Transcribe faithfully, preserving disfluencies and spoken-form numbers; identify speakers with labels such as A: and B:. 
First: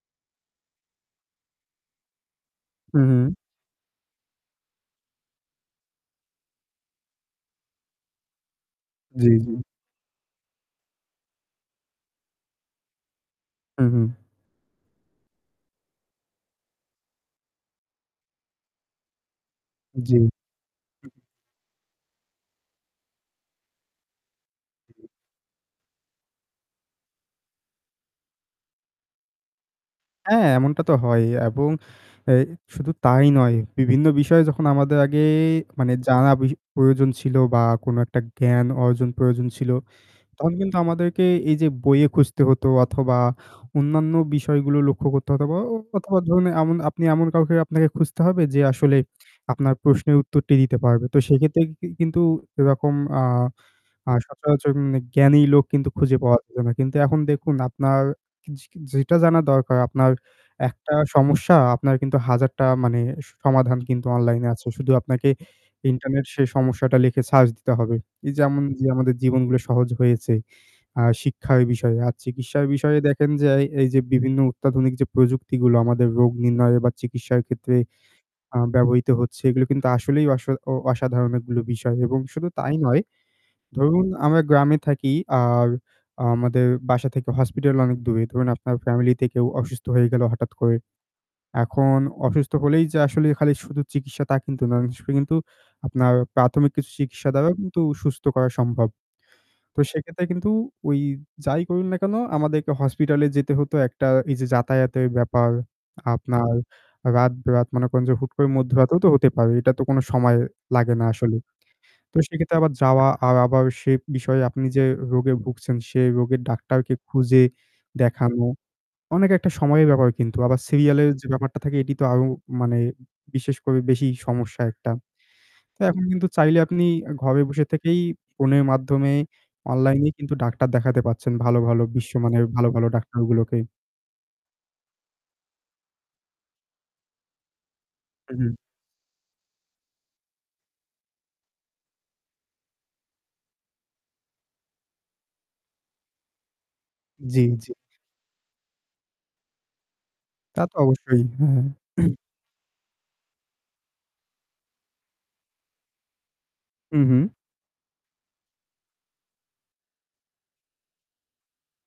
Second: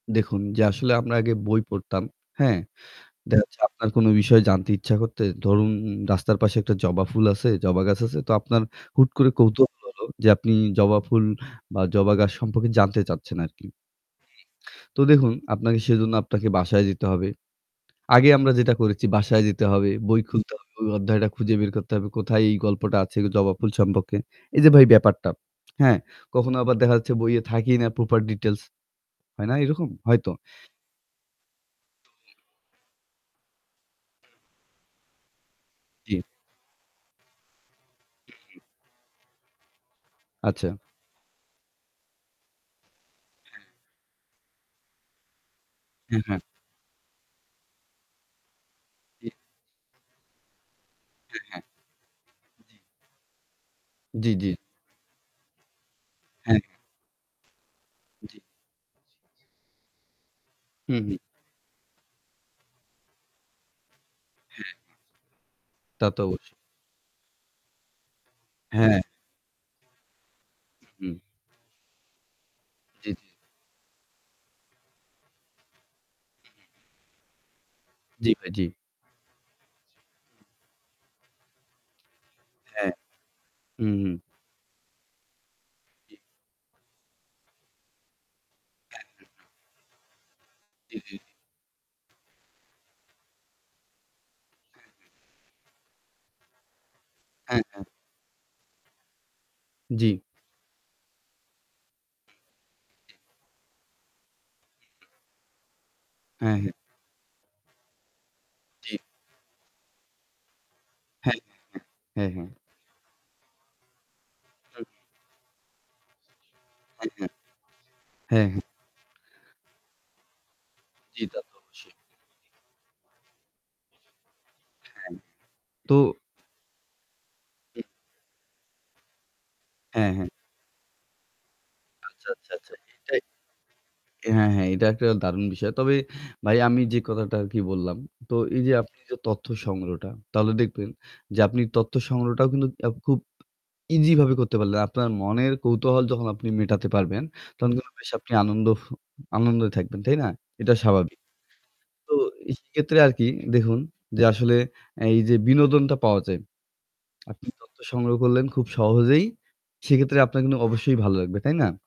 A: দেখুন, যে আসলে আমরা আগে বই পড়তাম, হ্যাঁ?
B: হু, হুম।
A: দেখা যাচ্ছে আপনার কোনো বিষয় জানতে ইচ্ছা করতে ধরুন, রাস্তার পাশে একটা জবা ফুল আছে, জবা গাছ আছে, তো আপনার হুট
B: জী,
A: করে
B: জী।
A: কৌতূহল হলো যে আপনি জবা ফুল বা জবা গাছ সম্পর্কে জানতে চাচ্ছেন আরকি।
B: হুম,
A: হুম
B: হুম।
A: তো দেখুন আপনাকে সেজন্য আপনাকে বাসায় যেতে হবে। আগে আমরা যেটা করেছি, বাসায় যেতে হবে।
B: জ্বী।
A: বই খুলতে হবে, ওই অধ্যায়টা খুঁজে বের করতে হবে, কোথায় এই গল্পটা আছে জবা ফুল সম্পক্কে। এই যে ভাই ব্যাপারটা, হ্যাঁ? কখনো আবার দেখা যাচ্ছে, বইয়ে থাকেই না প্রপার ডিটেইলস, হয় না এরকম? হয় তো।
B: হ্যাঁ, এমনটা তো হয়ই, এবং আ শুধু তাই নয়, বিভিন্ন বিষয়ে যখন আমাদের আগে মানে
A: জী।
B: জানা
A: উহু।
B: বেশি প্রয়োজন ছিল বা কোনো একটা জ্ঞান অর্জন প্রয়োজন ছিল, তখন
A: আচ্ছা।
B: কিন্তু আমাদেরকে এই যে বইয়ে খুঁজতে হতো, অথবা
A: হ্যাঁ।
B: অন্যান্য বিষয়গুলো লক্ষ্য করতে হতো, অথবা
A: এ
B: অথবা
A: হ্যাঁ।
B: ধরুন এমন, আপনি এমন কাউকে আপনাকে খুঁজতে হবে যে আসলে
A: জী।
B: আপনার প্রশ্নের উত্তরটি দিতে পারবে। তো সেই
A: হ্যাঁ, হ্যাঁ। জী।
B: ক্ষেত্রে কি কিন্তু এরকম আ আ
A: জী, জী।
B: সচরাচর জ্ঞানী লোক কিন্তু খুঁজে পাওয়া
A: হ্যাঁ,
B: যায় না।
A: হ্যাঁ।
B: কিন্তু এখন দেখুন, আপনার
A: জী।
B: কিজ কিজ যেটা জানা দরকার, আপনার
A: হু,
B: একটা
A: হু।
B: সমস্যা, আপনার কিন্তু হাজারটা মানে সমাধান কিন্তু অনলাইনে আছে।
A: হ্যাঁ।
B: শুধু আপনাকে
A: তা, তো
B: ইন্টারনেট সে
A: অবশ্যই।
B: সমস্যাটা লিখে সার্চ দিতে হবে। এই যেমন যে
A: হ্যাঁ।
B: আমাদের জীবনগুলো সহজ হয়েছে, আ
A: হু।
B: শিক্ষার বিষয়ে আর চিকিৎসার বিষয়ে,
A: জী, জী।
B: দেখেন যে এই এই যে বিভিন্ন অত্যাধুনিক প্রযুক্তিগুলো আমাদের রোগ
A: হু,
B: নির্ণয়ে বা চিকিৎসার ক্ষেত্রে
A: হু। জী ভাই।
B: আ
A: জী।
B: ব্যবহৃত হচ্ছে, এগুলো কিন্তু আসলেই অসো ও অসাধারণ অনেকগুলো বিষয় এবং শুধু তাই
A: হ্যাঁ।
B: নয়। ধরুন
A: উহু।
B: আমরা গ্রামে থাকি আর
A: জী।
B: আমাদের বাসা থেকে হসপিটাল অনেক দূরে। ধরুন আপনার
A: হ্যাঁ,
B: ফ্যামিলিতে
A: হ্যাঁ, না।
B: কেউ অসুস্থ হয়ে গেলো হঠাৎ করে,
A: জী, জী, জী।
B: এখন অসুস্থ হলেই যে আসলে খালি শুধু চিকিৎসা, তা কিন্তু নয়।
A: হ্যাঁ,
B: অনেক
A: হ্যাঁ।
B: সময় কিন্তু আপনার প্রাথমিক কিছু চিকিৎসা দ্বারাও
A: হ্যাঁ,
B: কিন্তু
A: হ্যাঁ।
B: সুস্থ করা সম্ভব। তো
A: জী।
B: সেক্ষেত্রে কিন্তু ওই যাই করুন না কেন,
A: হু,
B: আমাদেরকে
A: জি।
B: হসপিটালে যেতে হতো, একটা এই যে
A: হু,
B: যাতায়াতের
A: হু।
B: ব্যাপার, আপনার
A: হ্যাঁ, হ্যাঁ।
B: রাত-বেরাত, মনে করেন যে হুট করে মধ্যরাতেও
A: জী।
B: তো হতে পারে। এটা তো কোনো সময় লাগে না আসলে।
A: হ্যাঁ, হ্যাঁ,
B: তো
A: হ্যাঁ। হ্যাঁ, হ্যাঁ।
B: সেক্ষেত্রে আবার যাওয়া আর আবার সে বিষয়ে আপনি
A: হু।
B: যে রোগে ভুগছেন, সে রোগের ডাক্তারকে
A: হ্যাঁ, হ্যাঁ। [unintelligible] হ্যাঁ,
B: খুঁজে দেখানো,
A: হ্যাঁ।
B: অনেক একটা সময়ের ব্যাপার কিন্তু। আবার সিরিয়ালে
A: জী।
B: যে
A: তা, তো
B: ব্যাপারটা থাকে,
A: অবশ্যই।
B: এটি তো আরো মানে বিশেষ করে বেশি সমস্যা একটা।
A: হ্যাঁ।
B: তো
A: তো
B: এখন কিন্তু চাইলে আপনি ঘরে বসে
A: হু।
B: থেকেই ফোনের মাধ্যমে
A: হ্যাঁ,
B: অনলাইনেই
A: হ্যাঁ।
B: কিন্তু ডাক্তার দেখাতে পাচ্ছেন। ভালো ভালো,
A: আচ্ছা,
B: বিশ্বমানের
A: আচ্ছা,
B: ভালো,
A: আচ্ছা
B: ভালো
A: এটাই।
B: ডাক্তারগুলোকে।
A: অ্যা হ্যাঁ, হ্যাঁ। এটা একটা দারুণ বিষয়। তবে, ভাই আমি যে কথাটা আরকি বললাম।
B: হু,
A: তো
B: হু।
A: এই যে আপনি যে তথ্য সংগ্রহটা, তাহলে দেখবেন যে আপনি তথ্য সংগ্রহটাও কিন্তু এব খুব ইজিভাবে করতে পারলেন। আপনার মনের কৌতূহল যখন আপনি মেটাতে পারবেন,
B: জী,
A: তখন
B: জী।
A: কিন্তু বেশ আপনি আনন্দ আনন্দে থাকবেন, তাই না?
B: তা
A: এটা
B: তো
A: স্বাভাবিক।
B: অবশ্যই, হু।
A: তো এই সেক্ষেত্রে আরকি দেহুন যে আসলে এই যে বিনোদনটা পাওয়া যায়।
B: হুম, হুম।
A: আপনি তথ্য সংগ্রহ করলেন খুব সহজেই। সেক্ষেত্রে আপনার কিন্তু অবশ্যই ভাল্লাগবে। তাই না?